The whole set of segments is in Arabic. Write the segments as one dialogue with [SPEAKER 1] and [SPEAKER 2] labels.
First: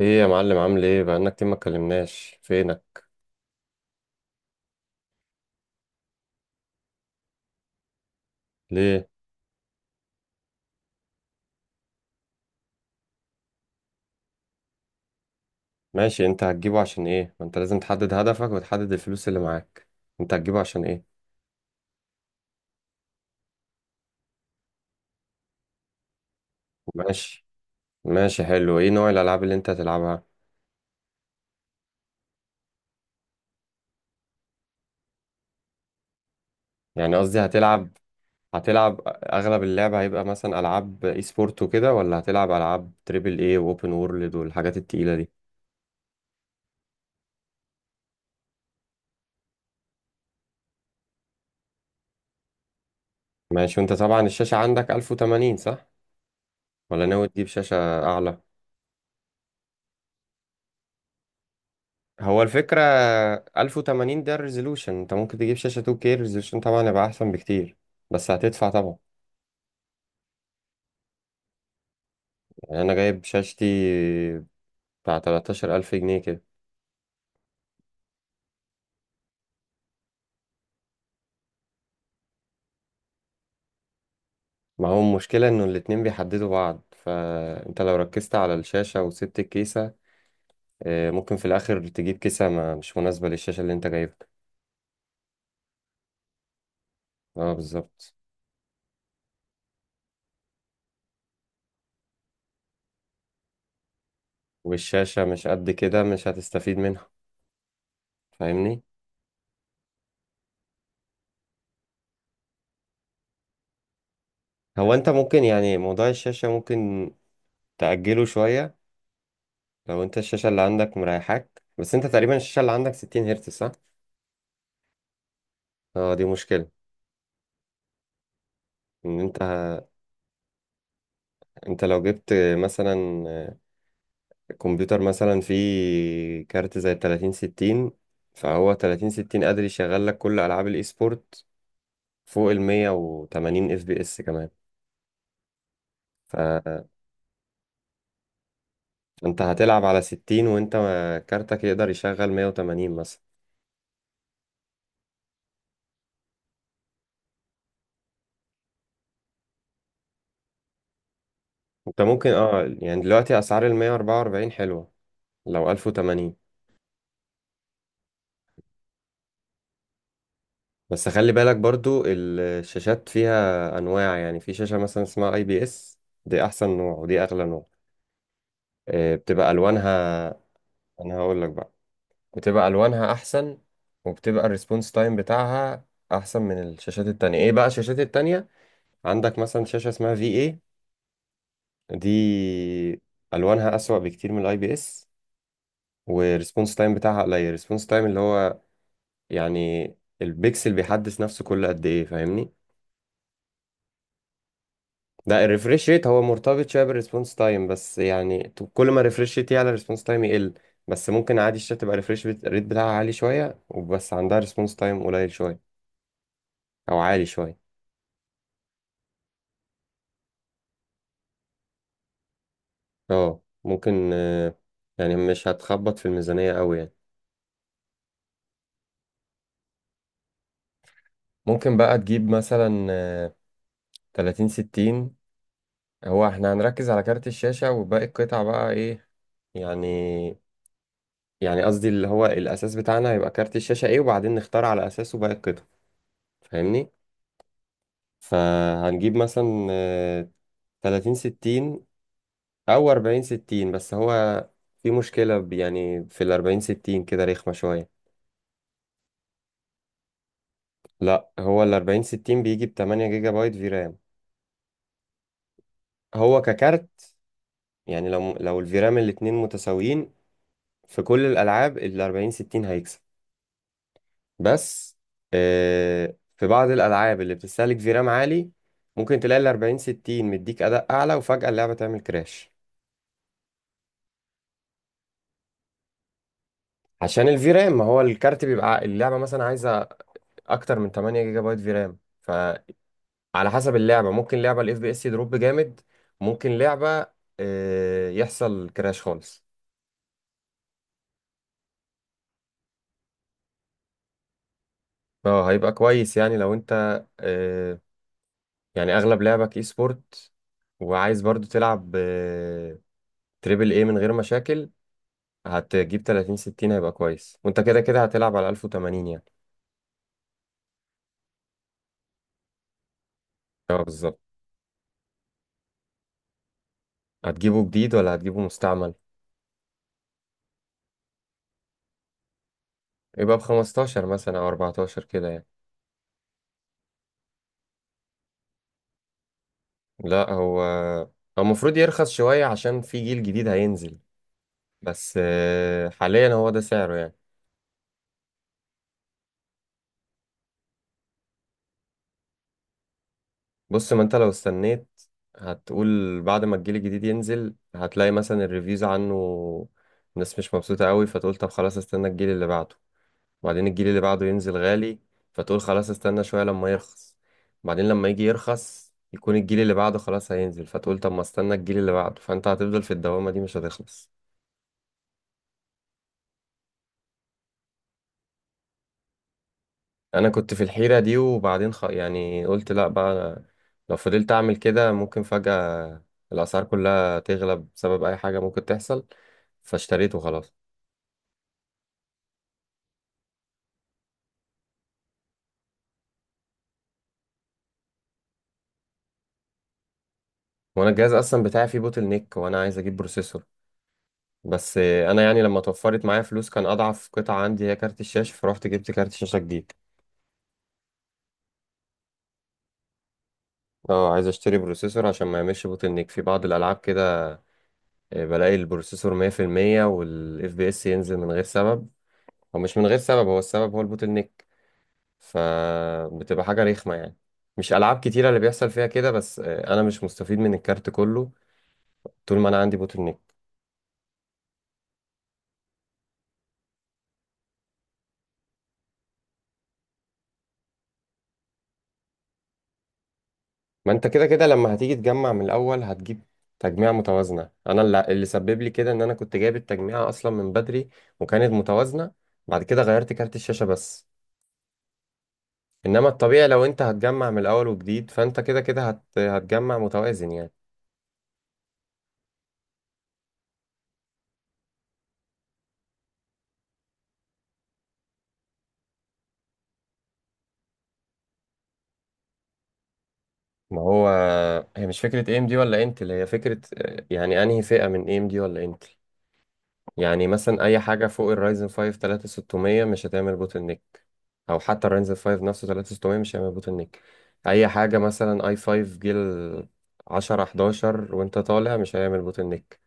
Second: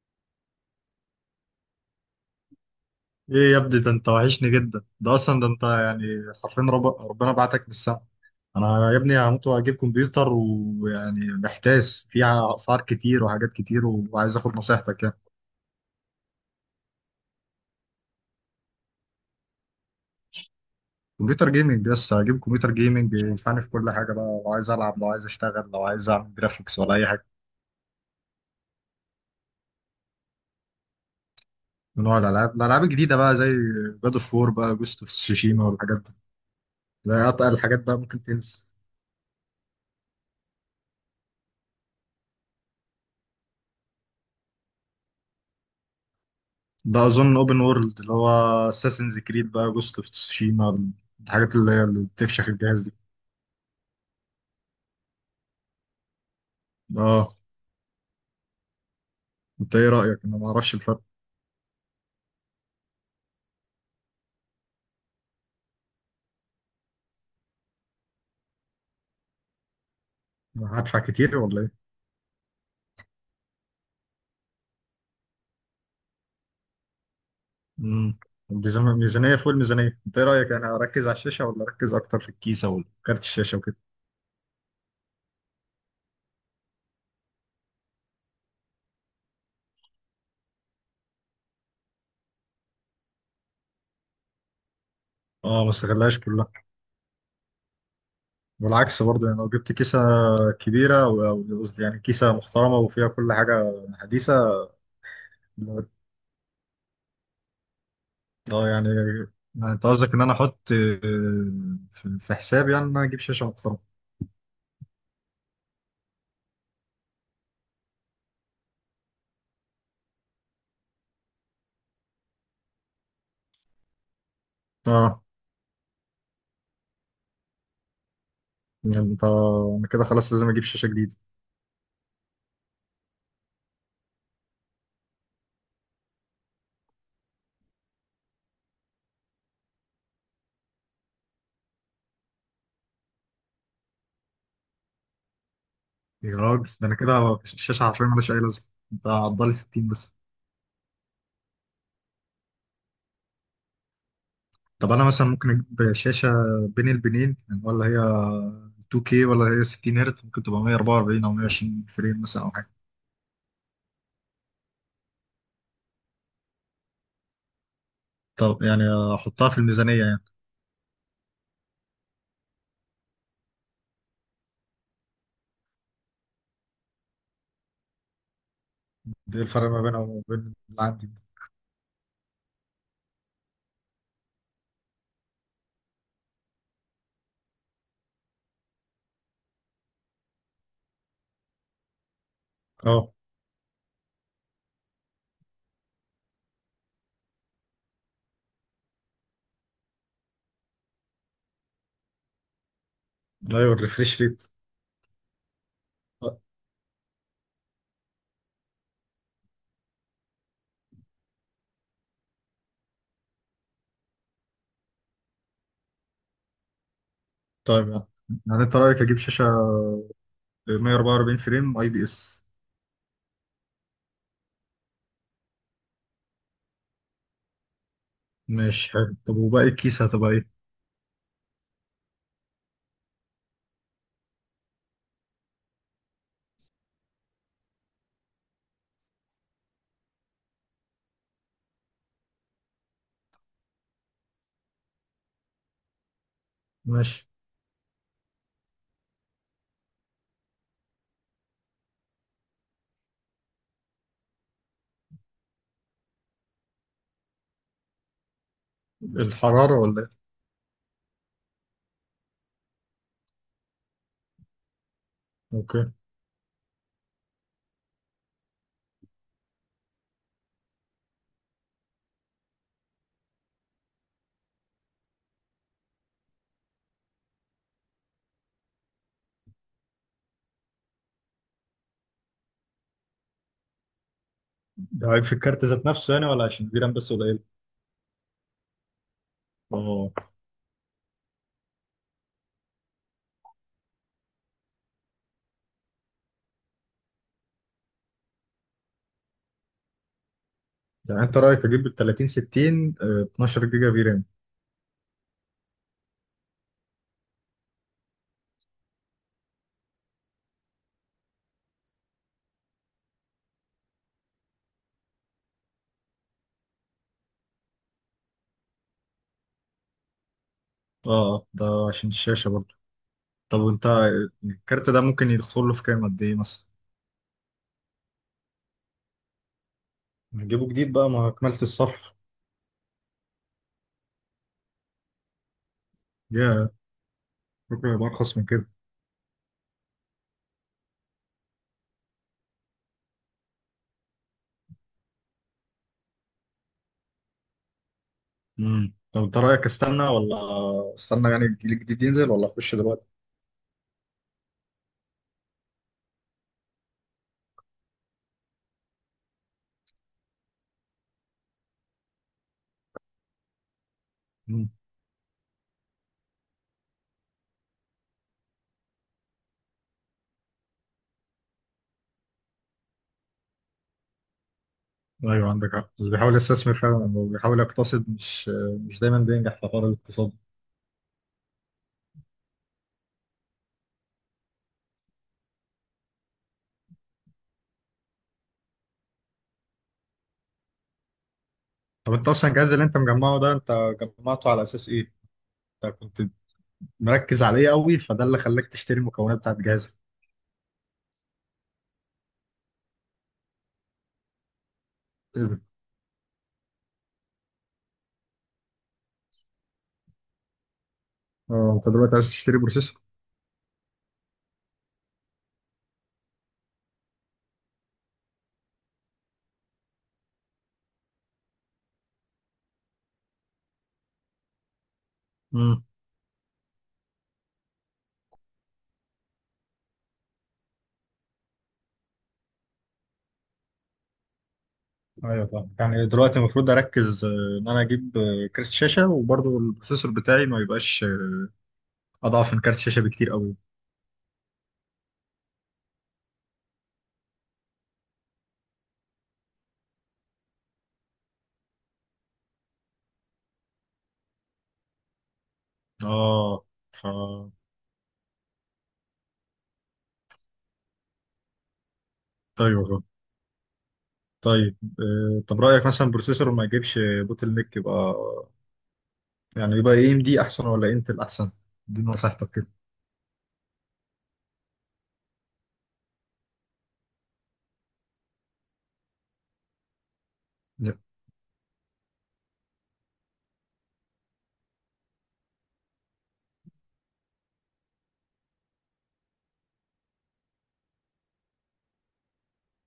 [SPEAKER 1] ايه يا معلم، عامل ايه؟ بقالنا كتير ما اتكلمناش، فينك؟
[SPEAKER 2] ايه يا ابني، ده انت وحشني جدا، ده اصلا ده انت يعني حرفيا ربنا بعتك من السما. انا يا
[SPEAKER 1] ليه؟
[SPEAKER 2] ابني هموت واجيب كمبيوتر، ويعني محتاس فيها، اسعار كتير وحاجات كتير، وعايز اخد نصيحتك يعني.
[SPEAKER 1] ماشي، انت هتجيبه عشان ايه؟ ما انت لازم تحدد هدفك وتحدد الفلوس اللي معاك. انت هتجيبه عشان ايه؟
[SPEAKER 2] كمبيوتر جيمنج، بس هجيب كمبيوتر جيمنج ينفعني في كل حاجه بقى، لو عايز العب، لو عايز اشتغل، لو عايز اعمل جرافيكس ولا اي حاجه.
[SPEAKER 1] ماشي. ماشي حلو. ايه نوع الالعاب اللي انت هتلعبها؟
[SPEAKER 2] من نوع الالعاب الجديده بقى، زي جاد اوف وور بقى، جوست اوف تسوشيما والحاجات دي.
[SPEAKER 1] يعني
[SPEAKER 2] لا
[SPEAKER 1] قصدي
[SPEAKER 2] اتقل، الحاجات
[SPEAKER 1] هتلعب،
[SPEAKER 2] بقى ممكن تنسى.
[SPEAKER 1] هتلعب اغلب اللعبة هيبقى مثلا العاب اي سبورت وكده، ولا هتلعب العاب تريبل اي واوبن وورلد والحاجات التقيلة دي؟
[SPEAKER 2] ده اظن اوبن وورلد، اللي هو اساسنز كريد بقى، جوست اوف تسوشيما، الحاجات اللي هي اللي بتفشخ الجهاز دي.
[SPEAKER 1] ماشي. وانت طبعا الشاشة عندك 1080، صح؟ ولا ناوي
[SPEAKER 2] اه.
[SPEAKER 1] تجيب شاشة اعلى؟
[SPEAKER 2] انت ايه رايك؟ انا ما اعرفش الفرق.
[SPEAKER 1] هو الفكرة، 1080 ده الريزولوشن. انت ممكن تجيب شاشة 2K، الريزولوشن طبعا يبقى أحسن بكتير، بس هتدفع طبعا.
[SPEAKER 2] هدفع كتير ولا ايه؟
[SPEAKER 1] يعني أنا جايب شاشتي بتاع 13,000 جنيه كده.
[SPEAKER 2] امم الميزانيه فوق الميزانيه. انت ايه رايك؟ يعني اركز على الشاشه ولا اركز اكتر في الكيسه وكارت الشاشه وكده؟
[SPEAKER 1] ما هو المشكلة إنه الاتنين بيحددوا بعض، فأنت لو ركزت على الشاشة وسبت الكيسة، ممكن في الآخر تجيب كيسة ما مش مناسبة للشاشة اللي أنت جايبها.
[SPEAKER 2] اه، ما استغلهاش كلها.
[SPEAKER 1] اه بالظبط.
[SPEAKER 2] والعكس برضه يعني، لو جبت كيسه كبيره او قصدي يعني كيسه محترمه وفيها كل حاجه حديثه.
[SPEAKER 1] والشاشة مش قد كده، مش هتستفيد منها.
[SPEAKER 2] اه
[SPEAKER 1] فاهمني؟
[SPEAKER 2] يعني، يعني انت قصدك ان انا احط، في حساب، يعني ان انا اجيب شاشه محترمه.
[SPEAKER 1] هو أنت ممكن يعني موضوع الشاشة ممكن تأجله شوية. لو انت الشاشة اللي عندك مريحاك، بس انت تقريبا الشاشة اللي عندك 60 هرتز، صح؟
[SPEAKER 2] اه
[SPEAKER 1] اه، دي مشكلة.
[SPEAKER 2] يعني،
[SPEAKER 1] ان
[SPEAKER 2] انت
[SPEAKER 1] انت
[SPEAKER 2] انا كده خلاص لازم اجيب شاشه جديده؟
[SPEAKER 1] انت لو جبت مثلا كمبيوتر مثلا فيه كارت زي 30 60، فهو 30 60 قادر يشغل لك كل العاب الاي سبورت فوق ال 180 اف بي اس كمان.
[SPEAKER 2] يا راجل،
[SPEAKER 1] فانت
[SPEAKER 2] ده انا كده الشاشه حرفيا مالهاش اي لازمه. انت عضلي
[SPEAKER 1] هتلعب
[SPEAKER 2] 60
[SPEAKER 1] على
[SPEAKER 2] بس.
[SPEAKER 1] 60 وانت كارتك يقدر يشغل 180 مثلا.
[SPEAKER 2] طب انا مثلا ممكن اجيب شاشه بين البنين يعني، ولا هي 2K ولا هي 60 هرت، ممكن تبقى 144 او 120
[SPEAKER 1] انت
[SPEAKER 2] فريم
[SPEAKER 1] ممكن
[SPEAKER 2] مثلا او حاجه.
[SPEAKER 1] يعني دلوقتي اسعار ال 144 حلوة لو 1080.
[SPEAKER 2] طب يعني، احطها في الميزانيه يعني.
[SPEAKER 1] بس خلي بالك برضو الشاشات فيها انواع، يعني في شاشة مثلا اسمها اي بي اس، دي احسن نوع ودي اغلى نوع.
[SPEAKER 2] ده إيه
[SPEAKER 1] بتبقى
[SPEAKER 2] الفرق ما بينها
[SPEAKER 1] الوانها،
[SPEAKER 2] وبين اللي عندي؟
[SPEAKER 1] انا هقول لك بقى، بتبقى الوانها احسن وبتبقى الريسبونس تايم بتاعها احسن من الشاشات التانية. ايه بقى الشاشات التانية؟ عندك مثلا شاشة اسمها في اي دي،
[SPEAKER 2] اه،
[SPEAKER 1] الوانها اسوأ بكتير من الاي بي اس، والريسبونس تايم بتاعها قليل. الريسبونس تايم اللي هو يعني البيكسل بيحدث نفسه كل قد ايه، فاهمني؟
[SPEAKER 2] ايوه، الريفريش ريت.
[SPEAKER 1] ده الريفريش ريت هو مرتبط شويه بالريسبونس تايم، بس يعني كل ما الريفريش ريت يعلى، الريسبونس تايم يقل. بس ممكن عادي الشات تبقى الريفريش ريت بتاعها عالي شويه، وبس عندها ريسبونس تايم قليل شويه او عالي شويه.
[SPEAKER 2] طيب يعني انت رايك اجيب شاشه 144 فريم اي بي اس؟
[SPEAKER 1] اه ممكن. يعني مش هتخبط في الميزانيه قوي يعني.
[SPEAKER 2] ماشي، حلو. طب وباقي الكيسه هتبقى ايه؟
[SPEAKER 1] ممكن بقى تجيب مثلا 30 60. هو احنا هنركز على كارت الشاشه وباقي القطع بقى ايه؟ يعني يعني قصدي اللي هو الاساس بتاعنا هيبقى كارت الشاشه ايه، وبعدين نختار على اساسه باقي القطع، فاهمني؟
[SPEAKER 2] ماشي.
[SPEAKER 1] فهنجيب مثلا 30 60 أو 40 60، بس هو في مشكلة يعني في ال 40 60 كده رخمة شوية.
[SPEAKER 2] الحرارة ولا ايه؟
[SPEAKER 1] لا، هو الأربعين ستين بيجي ب 8 جيجا بايت في رام.
[SPEAKER 2] اوكي.
[SPEAKER 1] هو ككارت، يعني لو الفيرام الاتنين متساويين، في كل الألعاب ال 40 60 هيكسب. بس في بعض الألعاب اللي بتستهلك فيرام عالي، ممكن تلاقي ال 40 60 مديك أداء أعلى وفجأة اللعبة تعمل كراش.
[SPEAKER 2] ده عيب في الكارت ذات نفسه يعني، ولا عشان الفيرام بس
[SPEAKER 1] عشان
[SPEAKER 2] قليل؟
[SPEAKER 1] الفي رام، ما هو الكارت بيبقى اللعبة مثلا عايزة
[SPEAKER 2] اه،
[SPEAKER 1] اكتر من 8 جيجا بايت في رام، فعلى حسب اللعبة ممكن لعبة الاف بي اس يدروب جامد، ممكن لعبة يحصل كراش خالص.
[SPEAKER 2] يعني انت رأيك اجيب ال 30 60، 12 جيجا فيرام؟
[SPEAKER 1] اه، هيبقى كويس. يعني لو انت يعني اغلب لعبك اي سبورت، وعايز برضو تلعب تريبل اي من غير مشاكل، هتجيب 30 60 هيبقى كويس، وانت كده كده هتلعب على 1080 يعني.
[SPEAKER 2] اه، ده عشان الشاشة برضه. طب
[SPEAKER 1] اه
[SPEAKER 2] وانت،
[SPEAKER 1] بالظبط.
[SPEAKER 2] الكارت ده ممكن يدخل له في كام، قد ايه مثلا؟
[SPEAKER 1] هتجيبه جديد ولا هتجيبه مستعمل؟
[SPEAKER 2] نجيبه جديد بقى، ما كملت الصف.
[SPEAKER 1] يبقى ب 15 مثلا او 14 كده يعني.
[SPEAKER 2] يا، ممكن يبقى ارخص من كده؟
[SPEAKER 1] لا، هو المفروض يرخص شوية عشان في جيل جديد هينزل، بس حاليا هو ده سعره يعني.
[SPEAKER 2] طب انت رأيك استنى، ولا استنى يعني الجيل الجديد ينزل، ولا اخش دلوقتي؟
[SPEAKER 1] بص، ما انت لو استنيت، هتقول بعد ما الجيل الجديد ينزل هتلاقي مثلا الريفيوز عنه الناس مش مبسوطة قوي، فتقول طب خلاص استنى الجيل اللي بعده، وبعدين الجيل اللي بعده ينزل
[SPEAKER 2] مم.
[SPEAKER 1] غالي فتقول خلاص استنى شوية لما يرخص، بعدين لما يجي يرخص يكون الجيل اللي بعده خلاص هينزل فتقول طب ما استنى الجيل اللي بعده، فانت هتفضل في الدوامة دي مش هتخلص.
[SPEAKER 2] ايوه، عندك حق. اللي بيحاول يستثمر فعلا أو بيحاول يقتصد مش، مش دايما بينجح في حوار
[SPEAKER 1] انا
[SPEAKER 2] الاقتصاد.
[SPEAKER 1] كنت في الحيرة دي، وبعدين يعني قلت لا بقى، أنا لو فضلت اعمل كده ممكن فجأة الاسعار كلها تغلى بسبب اي حاجة ممكن تحصل، فاشتريته خلاص.
[SPEAKER 2] طب انت اصلا الجهاز اللي انت مجمعه ده، انت جمعته على اساس ايه؟ انت كنت مركز عليه قوي فده اللي خلاك تشتري المكونات بتاعت جهازك؟
[SPEAKER 1] وانا الجهاز اصلا بتاعي فيه بوتل نيك، وانا عايز اجيب بروسيسور، بس انا يعني لما
[SPEAKER 2] مم.
[SPEAKER 1] توفرت معايا فلوس كان اضعف قطعة عندي هي كارت الشاشة، فروحت جبت كارت شاشة جديد.
[SPEAKER 2] اه، انت دلوقتي عايز تشتري بروسيسور.
[SPEAKER 1] اه عايز اشتري بروسيسور عشان ما يعملش بوتل نيك في بعض الالعاب كده. بلاقي البروسيسور 100% والاف بي اس ينزل من غير سبب. هو مش من غير سبب، هو السبب هو البوتل نيك.
[SPEAKER 2] امم
[SPEAKER 1] فبتبقى حاجة رخمة يعني. مش ألعاب كتيرة اللي بيحصل فيها كده، بس أنا مش مستفيد من الكارت كله طول ما أنا عندي بوتل نيك.
[SPEAKER 2] ايوه طبعا. يعني دلوقتي المفروض اركز، ان انا اجيب كارت شاشه، وبرضه البروسيسور بتاعي ما يبقاش اضعف من كارت شاشه بكتير قوي.
[SPEAKER 1] ما أنت كده كده لما هتيجي تجمع من الأول هتجيب تجميع متوازنة. أنا اللي سبب لي كده إن أنا كنت جايب التجميعة أصلا من بدري وكانت متوازنة، بعد كده غيرت كارت الشاشة بس. إنما الطبيعي لو
[SPEAKER 2] اه.
[SPEAKER 1] أنت
[SPEAKER 2] ف
[SPEAKER 1] هتجمع من الأول وجديد، فأنت كده كده هتجمع متوازن يعني.
[SPEAKER 2] ايوه، فاهم. طيب، طب رايك مثلا بروسيسور ما يجيبش بوتل نيك، يبقى يعني يبقى اي ام دي احسن ولا انتل احسن؟ دي نصيحتك كده.
[SPEAKER 1] ما هو هي مش فكرة AMD ولا انتل، هي فكرة يعني أنهي فئة من AMD ولا انتل. يعني مثلا اي حاجه فوق الرايزن 5 3600 مش هتعمل بوتل نيك، او حتى الرايزن 5 نفسه 3600 مش هيعمل بوتل نيك. اي حاجه مثلا اي 5 جيل 10 11 وانت طالع مش هيعمل بوتل نيك.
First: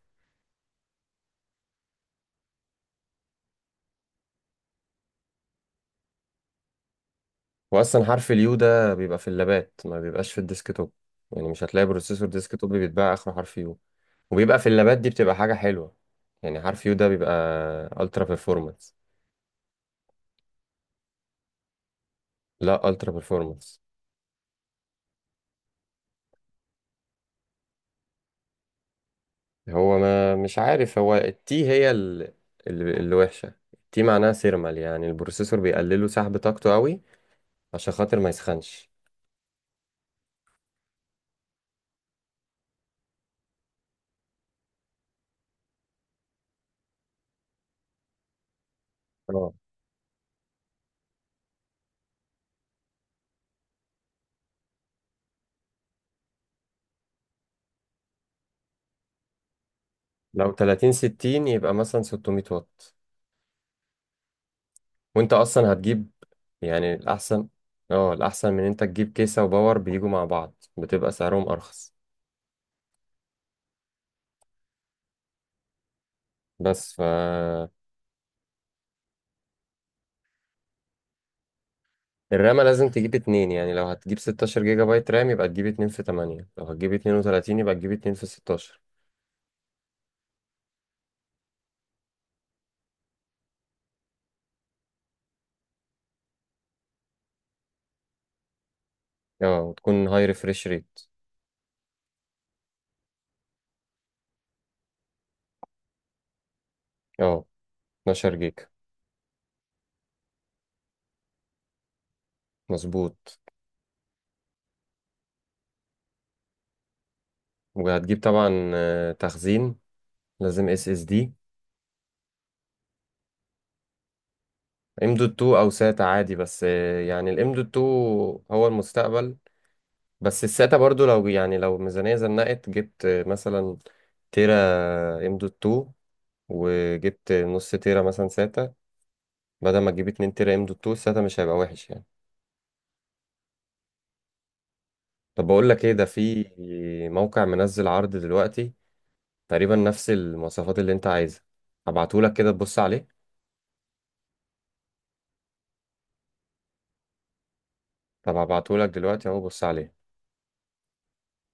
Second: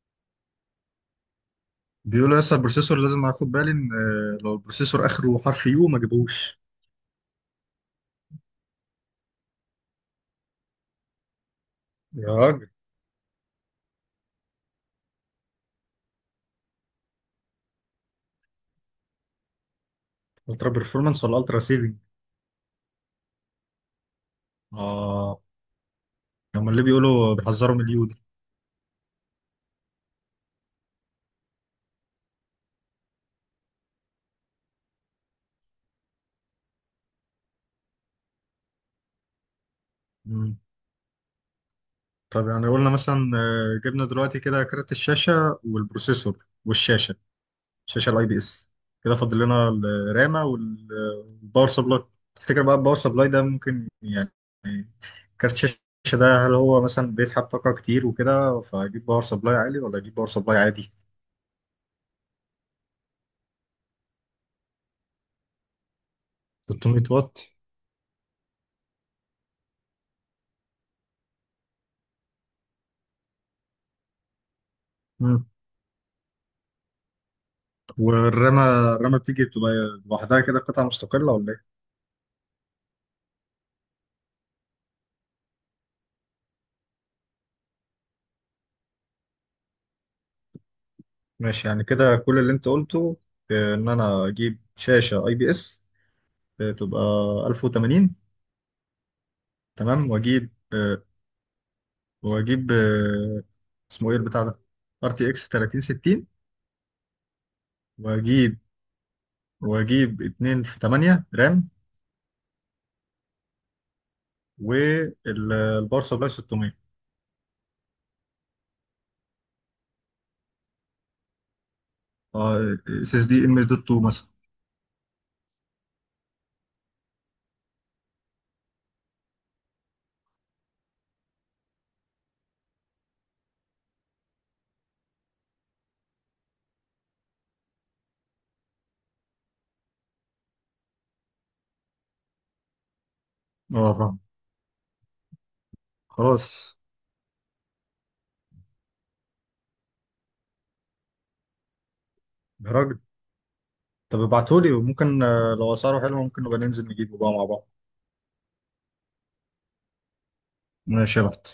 [SPEAKER 2] بيقولوا لسه البروسيسور لازم اخد بالي، ان لو البروسيسور اخره حرف يو ما جيبوش.
[SPEAKER 1] واصلا حرف اليو ده بيبقى في اللابات، ما بيبقاش في الديسكتوب. يعني مش هتلاقي بروسيسور
[SPEAKER 2] يا راجل.
[SPEAKER 1] ديسكتوب بيتباع اخره حرف يو. وبيبقى في اللابات دي بتبقى حاجه حلوه، يعني حرف يو ده بيبقى الترا بيرفورمانس.
[SPEAKER 2] الترا بيرفورمانس ولا الترا سيفنج؟
[SPEAKER 1] لا، الترا بيرفورمانس.
[SPEAKER 2] اه. هم اللي بيقولوا بيحذروا من اليو دي.
[SPEAKER 1] هو ما مش عارف، هو التي هي اللي وحشة. التي معناها سيرمال، يعني البروسيسور بيقللوا سحب طاقته قوي عشان خاطر ما يسخنش.
[SPEAKER 2] مم. طب يعني قلنا مثلا، جبنا دلوقتي كده كارت الشاشه والبروسيسور والشاشه، الشاشه الاي بي اس، كده فاضل
[SPEAKER 1] اه،
[SPEAKER 2] لنا الرامه والباور سبلاي. تفتكر بقى الباور سبلاي ده ممكن يعني، كارت الشاشه ده هل هو مثلا بيسحب طاقه كتير وكده، فاجيب باور سبلاي عالي ولا اجيب باور
[SPEAKER 1] لو
[SPEAKER 2] سبلاي
[SPEAKER 1] 30
[SPEAKER 2] عادي؟
[SPEAKER 1] 60 يبقى مثلا 600 واط. وانت اصلا هتجيب، يعني
[SPEAKER 2] 600
[SPEAKER 1] الاحسن،
[SPEAKER 2] واط؟
[SPEAKER 1] اه الاحسن من انت تجيب كيسة وباور بيجوا مع بعض بتبقى سعرهم ارخص.
[SPEAKER 2] مم.
[SPEAKER 1] بس ف،
[SPEAKER 2] والرامة، الرامة بتيجي بتبقى لوحدها كده قطعة مستقلة ولا ايه؟
[SPEAKER 1] الرامة لازم تجيب اتنين. يعني لو هتجيب 16 جيجا بايت رام يبقى تجيب اتنين في 8، لو هتجيب 32 يبقى تجيب اتنين في 16.
[SPEAKER 2] ماشي، يعني كده كل اللي انت قلته، ان انا اجيب شاشة اي بي اس، تبقى 1080.
[SPEAKER 1] اه وتكون
[SPEAKER 2] تمام.
[SPEAKER 1] هاي
[SPEAKER 2] واجيب
[SPEAKER 1] ريفريش ريت.
[SPEAKER 2] آه، واجيب آه، اسمه ايه البتاع ده؟ ار تي اكس 3060.
[SPEAKER 1] اه، 12
[SPEAKER 2] واجيب
[SPEAKER 1] جيجا،
[SPEAKER 2] واجيب 2 في 8 رام.
[SPEAKER 1] مظبوط.
[SPEAKER 2] والباور سبلاي 600.
[SPEAKER 1] وهتجيب طبعا تخزين، لازم اس اس دي.
[SPEAKER 2] اس اس دي ام دوت 2 مثلا.
[SPEAKER 1] ام دوت 2 او ساتا عادي، بس يعني الام دوت 2 هو المستقبل. بس الساتا برضو، لو يعني لو ميزانية زنقت، جبت مثلا تيرا ام دوت 2 وجبت نص تيرا مثلا ساتا بدل ما تجيب 2 تيرا ام دوت 2، الساتا مش هيبقى وحش يعني.
[SPEAKER 2] اه فاهم.
[SPEAKER 1] طب بقول لك ايه؟ ده في
[SPEAKER 2] خلاص.
[SPEAKER 1] موقع منزل عرض دلوقتي تقريبا نفس المواصفات اللي انت عايزها، هبعتهولك كده تبص
[SPEAKER 2] الراجل.
[SPEAKER 1] عليه.
[SPEAKER 2] طب ابعتهولي، وممكن لو اسعاره حلوه ممكن نبقى ننزل نجيبه بقى مع بعض.
[SPEAKER 1] طب هبعتهولك دلوقتي اهو بص عليه.
[SPEAKER 2] ماشي يا بحت.